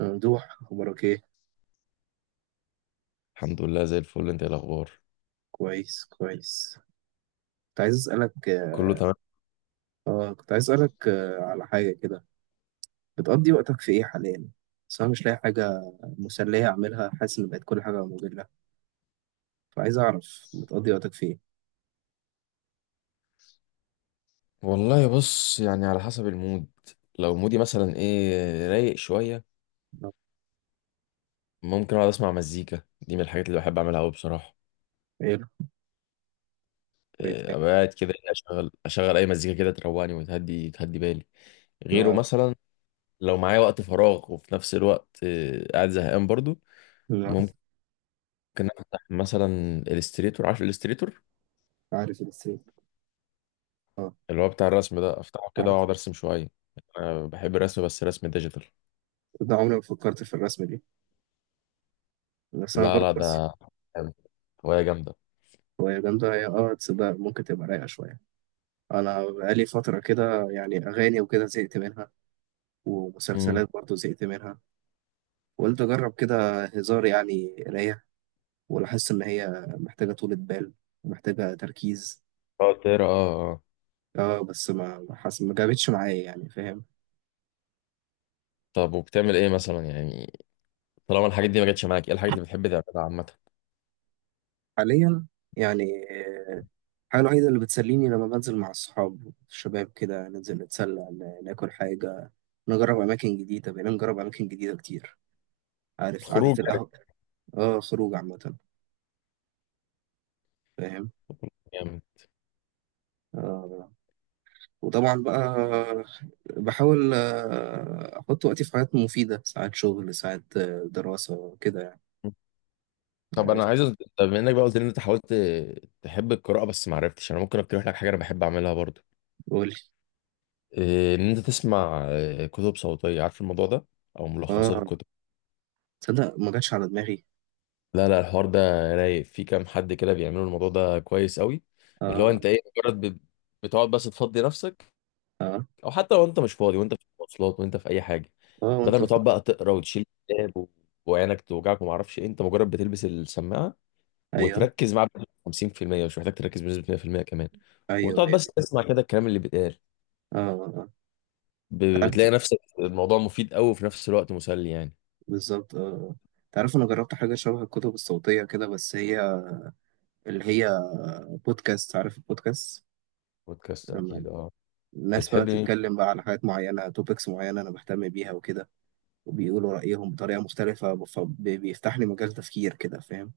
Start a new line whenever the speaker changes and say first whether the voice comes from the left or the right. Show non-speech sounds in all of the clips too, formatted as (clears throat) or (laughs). right: ممدوح، أخبارك إيه؟
left: الحمد لله، زي الفل. انت ايه الاخبار؟
right: كويس كويس. كنت عايز أسألك
left: كله تمام.
right: كنت عايز أسألك على حاجة كده. بتقضي وقتك في إيه حاليا؟ بس أنا مش لاقي حاجة مسلية أعملها، حاسس إن بقت كل حاجة مملة، فعايز أعرف بتقضي وقتك في إيه؟
left: والله بص، يعني على حسب المود. لو مودي مثلا ايه، رايق شويه،
right: آه.
left: ممكن اقعد اسمع مزيكا. دي من الحاجات اللي بحب اعملها قوي بصراحه.
right: إيه الهوايات
left: إيه،
right: يعني؟
left: ابقى قاعد كده إيه، اشغل اشغل اي مزيكا كده تروقني وتهدي تهدي بالي. غيره
right: لا-
left: مثلا لو معايا وقت فراغ وفي نفس الوقت إيه، قاعد زهقان برضو،
right: لا.
left: ممكن افتح مثلا الستريتور. عارف الستريتور؟
right: عارف الرسم؟ آه
left: اللي هو بتاع الرسم ده، افتحه كده
right: عارف.
left: واقعد ارسم شويه. انا بحب الرسم بس رسم ديجيتال.
right: ده عمري ما فكرت في الرسم دي، بس أنا
left: لا
right: برضه
left: لا،
right: بس.
left: ده هواية جامدة.
right: هواية جامدة هي، تصدق ممكن تبقى رايقة شوية. أنا بقالي فترة كده، يعني أغاني وكده زهقت منها،
left: امم.
right: ومسلسلات برضه زهقت منها، وقلت أجرب كده هزار يعني قراية، ولاحظت إن هي محتاجة طولة بال ومحتاجة تركيز.
left: اه، تقرا، اه اه.
right: اه، بس ما جابتش معايا، يعني فاهم.
left: طب وبتعمل ايه مثلا يعني؟ طالما الحاجات دي ما جاتش معاك، ايه الحاجات اللي بتحب تعملها عامة؟
right: حاليا يعني، آه، الحاجة الوحيدة اللي بتسليني لما بنزل مع الصحاب الشباب كده، ننزل نتسلى، ناكل حاجة، نجرب أماكن جديدة، بقينا نجرب أماكن جديدة كتير. عارف قعدة
left: الخروج يعني.
right: القهوة. اه خروج عامة، فاهم.
left: يعني.
right: آه، وطبعا بقى بحاول احط وقتي في حاجات مفيده، ساعات شغل، ساعات دراسه كده يعني.
left: طب
right: عارف.
left: انا عايز أز- طب بما انك بقى قلت لي ان انت حاولت تحب القراءة بس ما عرفتش، انا ممكن اقترح لك حاجة انا بحب اعملها برضو.
right: قولي.
left: إيه، ان انت تسمع كتب صوتية. عارف الموضوع ده؟ او ملخصات
right: اه
left: الكتب.
right: تصدق ما جاتش على دماغي.
left: لا لا، الحوار ده رايق. في كام حد كده بيعملوا الموضوع ده كويس قوي. اللي هو
right: اه
left: انت ايه مجرد بتقعد بس تفضي نفسك.
right: اه
left: او حتى لو انت مش فاضي، وانت في المواصلات وانت في اي حاجه،
right: اه،
left: بدل
right: وانت
left: ما
right: في
left: تقعد
right: مصر.
left: بقى تقرا وتشيل كتاب وعينك توجعك وما اعرفش ايه، انت مجرد بتلبس السماعه
right: ايوه
left: وتركز معاه بنسبة 50%، مش محتاج تركز بنسبه 100% كمان.
right: ايوه
left: وتقعد
right: ايوه.
left: بس تسمع كده الكلام اللي بيتقال.
right: اه آه. تعرف،
left: بتلاقي نفسك الموضوع مفيد قوي وفي نفس الوقت مسلي يعني.
right: بالظبط اه. تعرف، انا جربت حاجه شبه الكتب الصوتيه كده، بس هي اللي هي بودكاست، عارف البودكاست؟
left: بودكاست
right: لما
left: اكيد، اه.
right: الناس بقى
left: بتحبي مين؟
right: تتكلم بقى على حاجات معينه، توبكس معينه انا بهتم بيها وكده، وبيقولوا رأيهم بطريقة مختلفة، فبيفتح لي مجال تفكير كده، فاهم.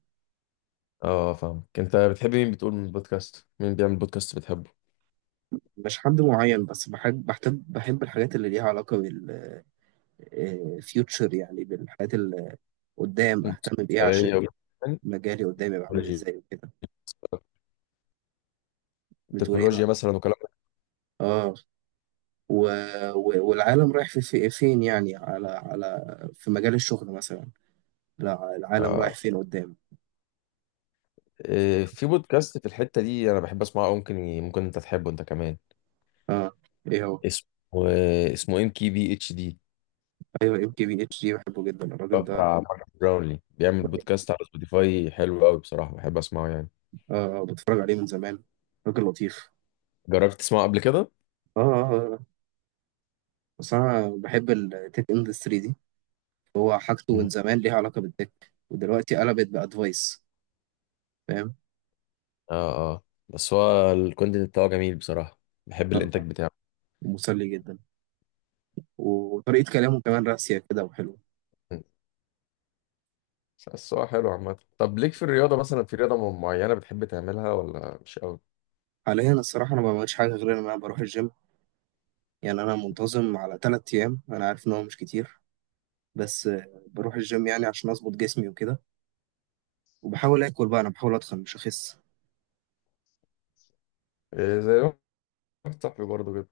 left: اه، فاهمك. انت بتحبي مين بتقول من البودكاست؟ مين بيعمل بودكاست بتحبه؟
right: مش حد معين، بس بحب الحاجات اللي ليها علاقة بالفيوتشر، يعني بالحاجات اللي قدام أهتم بإيه، عشان
left: تكنولوجيا.
right: مجالي قدام يبقى عامل إزاي وكده. بتقول إيه؟
left: تكنولوجيا مثلا،
right: آه، و... والعالم رايح فين يعني، على على في مجال الشغل مثلا. لا، العالم
left: وكلام.
right: رايح فين قدام.
left: في بودكاست في الحتة دي انا بحب اسمعه أوي، ممكن ممكن انت تحبه انت كمان.
right: آه. إيه هو؟
left: اسمه اسمه MKBHD.
right: أيوه، MKBHD، بحبه جدا الراجل ده.
left: بتاع مارك براونلي. بيعمل بودكاست على سبوتيفاي حلو قوي بصراحة، بحب اسمعه يعني.
right: آه، بتفرج عليه من زمان، راجل لطيف.
left: جربت تسمعه قبل كده؟
right: آه آه آه. آه. بس أنا بحب التك اندستري دي، هو حاجته من
left: مم.
right: زمان ليها علاقة بالتك، ودلوقتي قلبت بأدفايس، فاهم.
left: اه اه، بس هو الكونتنت بتاعه جميل بصراحة. بحب الانتاج بتاعه.
right: مسلي جدا، وطريقة كلامه كمان راسية كده وحلوة.
left: مم. بس هو حلو عامة. طب ليك في الرياضة مثلا، في رياضة معينة بتحب تعملها ولا مش قوي؟
right: حاليا الصراحة أنا ما بعملش حاجة غير إن أنا بروح الجيم، يعني أنا منتظم على 3 أيام، أنا عارف إن هو مش كتير، بس بروح الجيم يعني عشان أظبط جسمي وكده، وبحاول آكل بقى، أنا بحاول أتخن مش أخس.
left: إيه، زي ما واحد صاحبي برضه كده.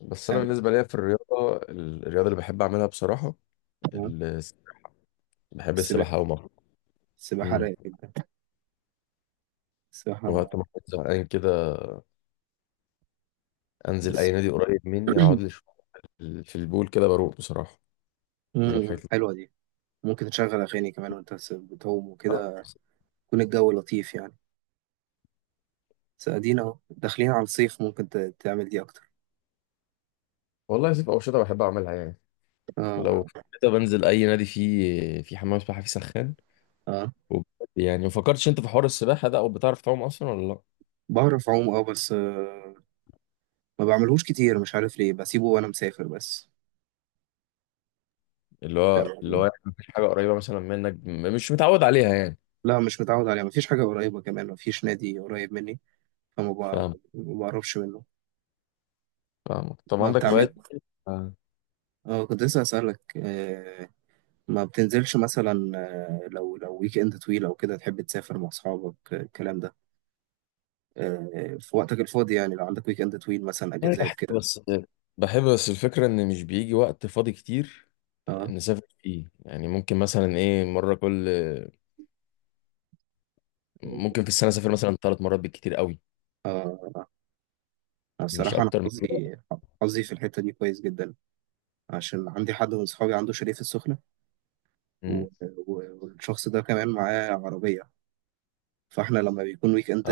left: بس انا
right: تمام.
left: بالنسبة ليا في الرياضة اللي بحب اعملها بصراحة،
right: تمام.
left: بحب
right: السباحة.
left: السباحة أوي مرة.
right: السباحة
left: امم.
right: رايقة جدا. السباحة
left: وقت ما كنت زهقان كده، أنزل
right: بس
left: أي نادي قريب مني أقعد لي
right: (clears throat)
left: شوية في البول كده، بروق بصراحة. دي من الحاجات
right: مم،
left: اللي
right: حلوة دي. ممكن تشغل أغاني كمان وأنت بتعوم
left: آه،
right: وكده، يكون الجو لطيف يعني. بس ادينا اهو داخلين على الصيف، ممكن تعمل دي اكتر.
left: والله في أنشطة بحب أعملها يعني. لو
right: اه
left: (laughs) كده بنزل أي نادي فيه في حمام سباحة فيه سخان
right: اه.
left: وب- يعني ما فكرتش أنت في حوار السباحة ده؟ أو بتعرف تعوم أصلا ولا لأ؟
right: بعرف اعوم، اه بس آه ما بعملهوش كتير، مش عارف ليه بسيبه وانا مسافر بس.
left: اللي
right: فاهم
left: هو اللي
right: قصدي؟
left: هو يعني مفيش حاجة قريبة مثلا منك، مش متعود عليها يعني؟
right: لا مش متعود عليه، مفيش حاجة قريبة كمان، مفيش نادي قريب مني. فما
left: فاهم
right: بع- ما بعرفش منه.
left: فاهم. طب
right: ما
left: عندك
right: بتعمل.
left: هوايات؟ آه.
right: اه كنت لسه اسألك، ما بتنزلش مثلا، لو ويك اند طويل او كده تحب تسافر مع اصحابك، الكلام ده، في وقتك الفاضي يعني، لو عندك ويك اند طويل مثلا
left: طيب
right: اجازات
left: بحب
right: كده.
left: بس بحب بس الفكرة إن مش بيجي وقت فاضي كتير
right: اه.
left: نسافر فيه يعني. ممكن مثلا ايه مرة كل ممكن في السنة اسافر مثلا 3 مرات بالكتير قوي،
right: آه.
left: مش
right: الصراحة أنا
left: اكتر من كده.
right: حظي في الحتة دي كويس جدا، عشان عندي حد من صحابي عنده شاليه في السخنة، و...
left: مم.
right: و... والشخص ده كمان معاه عربية، فاحنا لما بيكون ويك اند
left: اه.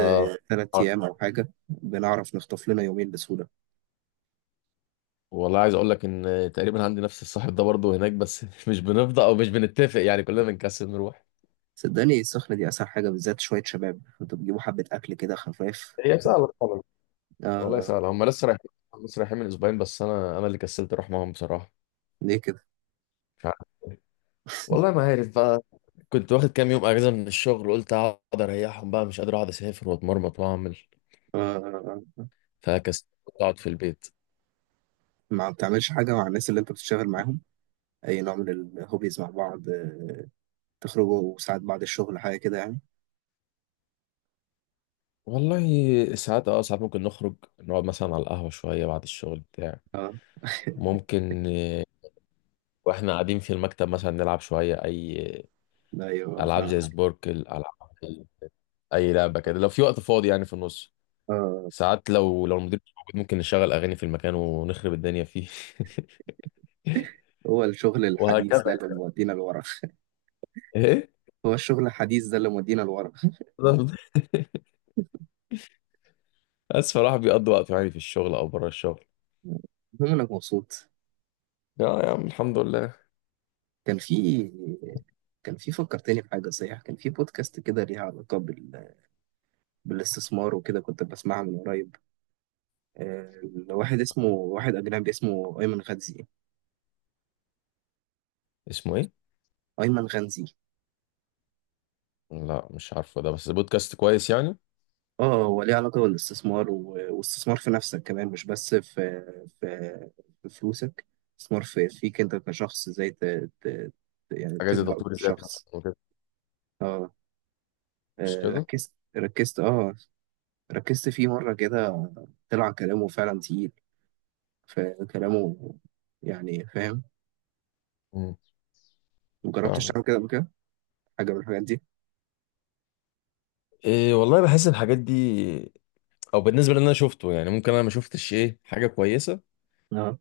right: 3 أيام
left: آه.
right: أو حاجة، بنعرف نخطف لنا يومين بسهولة.
left: والله عايز اقول لك ان تقريبا عندي نفس الصاحب ده برضه هناك، بس (laughs) مش بنفضى او مش بنتفق يعني، كلنا بنكسل نروح.
right: صدقني السخنة دي أسهل حاجة، بالذات شوية شباب انتوا بتجيبوا حبة أكل كده خفاف.
left: هي سهلة طبعا. والله
right: آه.
left: سهلة. هم لسه رايحين من اسبوعين، بس انا اللي كسلت اروح معاهم بصراحة.
right: ليه كده؟
left: مش عارف. والله ما عارف بقى. كنت واخد كام يوم اجازة من الشغل، قلت اقعد اريحهم بقى. مش قادر اقعد اسافر واتمرمط واعمل،
right: آه.
left: فكسلت اقعد في البيت.
right: ما بتعملش حاجة مع الناس اللي انت بتشتغل معاهم، أي نوع من الهوبيز مع بعض، تخرجوا ساعات بعد الشغل حاجة كده يعني.
left: والله ساعات، اه، ساعات ممكن نخرج نقعد مثلا على القهوة شوية بعد الشغل بتاع.
right: اه
left: ممكن واحنا قاعدين في المكتب مثلا نلعب شوية أي
right: ايوه
left: ألعاب
right: فاهم.
left: زي سبوركل. ألعاب، أي لعبة كده لو في وقت فاضي يعني في النص.
right: آه.
left: ساعات لو المدير مش موجود، ممكن نشغل أغاني في المكان ونخرب الدنيا فيه. (laughs)
right: هو الشغل الحديث
left: وهكذا.
right: ده اللي مودينا لورا.
left: إيه؟
right: هو الشغل الحديث ده اللي مودينا لورا.
left: بالظبط. (laughs) بس فالواحد بيقضي وقته يعني في الشغل أو بره الشغل.
right: المهم انك مبسوط.
left: يا عم، الحمد لله.
right: كان في كان في فكرتني بحاجة صحيح، كان في بودكاست كده ليها علاقة بال... بالاستثمار وكده، كنت بسمعها من قريب، لواحد اسمه، واحد أجنبي اسمه أيمن غنزي.
left: اسمه إيه؟
right: أيمن غنزي.
left: لا مش عارفه ده، بس بودكاست كويس يعني؟
right: اه، هو ليه علاقة بالاستثمار واستثمار في نفسك كمان، مش بس في في, في فلوسك، استثمار في فيك انت كشخص، ازاي ت... يعني
left: حاجة زي
right: تكبر
left: تطوير الذات
right: كشخص.
left: مثلا،
right: اه.
left: مش
right: آه،
left: كده؟
right: ركزت ركزت اه ركزت فيه مرة كده، طلع كلامه فعلا تقيل، فكلامه يعني فاهم.
left: مم،
right: مجربتش
left: فاهمك.
right: تعمل كده قبل كده حاجة من الحاجات دي؟
left: إيه، والله بحس الحاجات دي، او بالنسبه للي انا شفته يعني، ممكن انا ما شفتش ايه حاجه كويسه
right: اه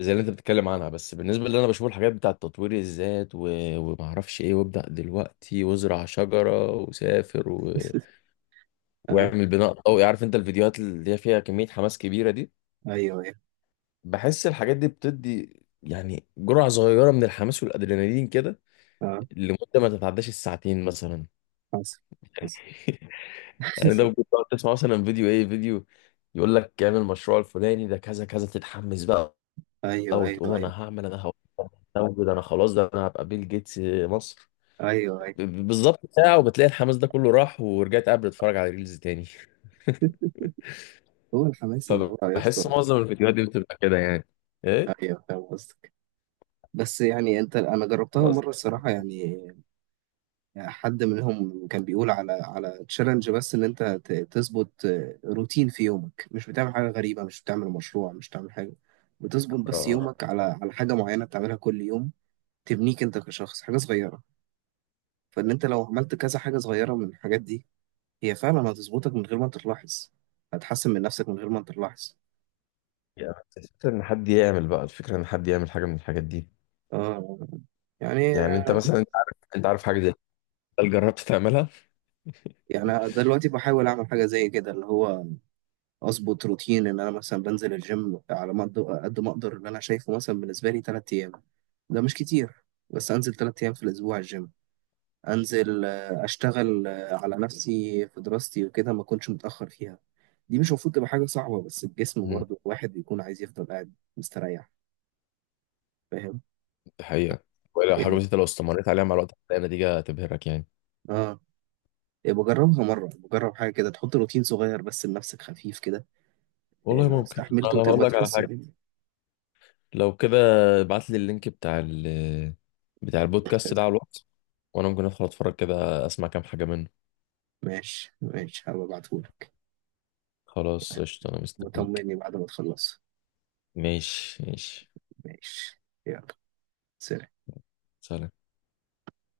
left: زي اللي انت بتتكلم عنها، بس بالنسبه للي انا بشوف، الحاجات بتاعه تطوير الذات و وما اعرفش ايه، وابدا دلوقتي وازرع شجره وسافر و
right: (laughs) اه.
left: واعمل بناء ضوئي. عارف انت الفيديوهات اللي هي فيها كميه حماس كبيره دي؟
right: ايوه ايوه
left: بحس الحاجات دي بتدي يعني جرعه صغيره من الحماس والادرينالين كده،
right: اه.
left: لمده ما تتعداش الساعتين مثلا.
right: حصل. حصل
left: (laughs) يعني ده ممكن
right: (laughs)
left: تقعد تسمع مثلا فيديو، ايه فيديو يقول لك اعمل المشروع الفلاني ده كذا كذا، تتحمس بقى
right: ايوه ايوه
left: وتقوم،
right: ايوه.
left: انا هعمل، انا هقوم، ده انا خلاص، ده انا هبقى بيل جيتس مصر.
right: ايوه ايوه.
left: بالظبط، ساعة وبتلاقي الحماس ده كله راح، ورجعت قبل اتفرج على ريلز تاني.
right: هو الحماس اللي هو يا
left: فبحس
right: اسطى.
left: معظم الفيديوهات دي بتبقى كده يعني. ايه
right: ايوه فاهم قصدك. بس يعني انت، انا جربتها
left: معظم
right: مرة الصراحة يعني، يعني حد منهم كان بيقول على تشالنج، بس ان انت تظبط روتين في يومك، مش بتعمل حاجه غريبه، مش بتعمل مشروع، مش بتعمل حاجه، بتظبط بس
left: آه.
right: يومك على حاجه معينه بتعملها كل يوم، تبنيك انت كشخص حاجه صغيره، فان انت لو عملت كذا حاجه صغيره من الحاجات دي، هي فعلا هتظبطك من غير ما انت تلاحظ، هتحسن من نفسك من غير ما انت تلاحظ.
left: يعني الفكرة ان حد يعمل حاجة من الحاجات دي.
right: آه. يعني،
left: يعني انت مثلا، انت عارف حاجة زي كده، هل جربت تعملها؟
right: يعني أنا
left: (laughs)
right: دلوقتي بحاول اعمل حاجه زي كده اللي هو، اظبط روتين ان انا مثلا بنزل الجيم على ما أقدر- قد ما اقدر، اللي انا شايفه مثلا بالنسبه لي 3 ايام، ده مش كتير، بس انزل 3 ايام في الاسبوع الجيم، انزل اشتغل على نفسي في دراستي وكده ما اكونش متاخر فيها، دي مش المفروض تبقى حاجه صعبه، بس الجسم
left: مم.
right: برضه الواحد بيكون عايز يفضل قاعد مستريح، فاهم.
left: دي حقيقة، ولا
right: إيه
left: حاجة بسيطة لو استمريت عليها مع الوقت هتلاقي نتيجة تبهرك يعني.
right: اه. إيه بجربها مره، بجرب حاجه كده تحط روتين صغير بس لنفسك خفيف كده. إيه
left: والله
right: لو
left: ممكن
right: استحملته
left: أنا هقول
right: تبقى
left: لك على
right: تحسن
left: حاجة.
right: منه.
left: لو كده، ابعت لي اللينك بتاع البودكاست ده على الواتس، وأنا ممكن أدخل أتفرج كده أسمع كام حاجة منه.
right: ماشي ماشي، هبقى ابعتهولك.
left: خلاص قشطة، أنا مستنيك.
right: وطمني بعد ما تخلص.
left: ماشي ماشي.
right: ماشي. يلا. سلام.
left: سلام.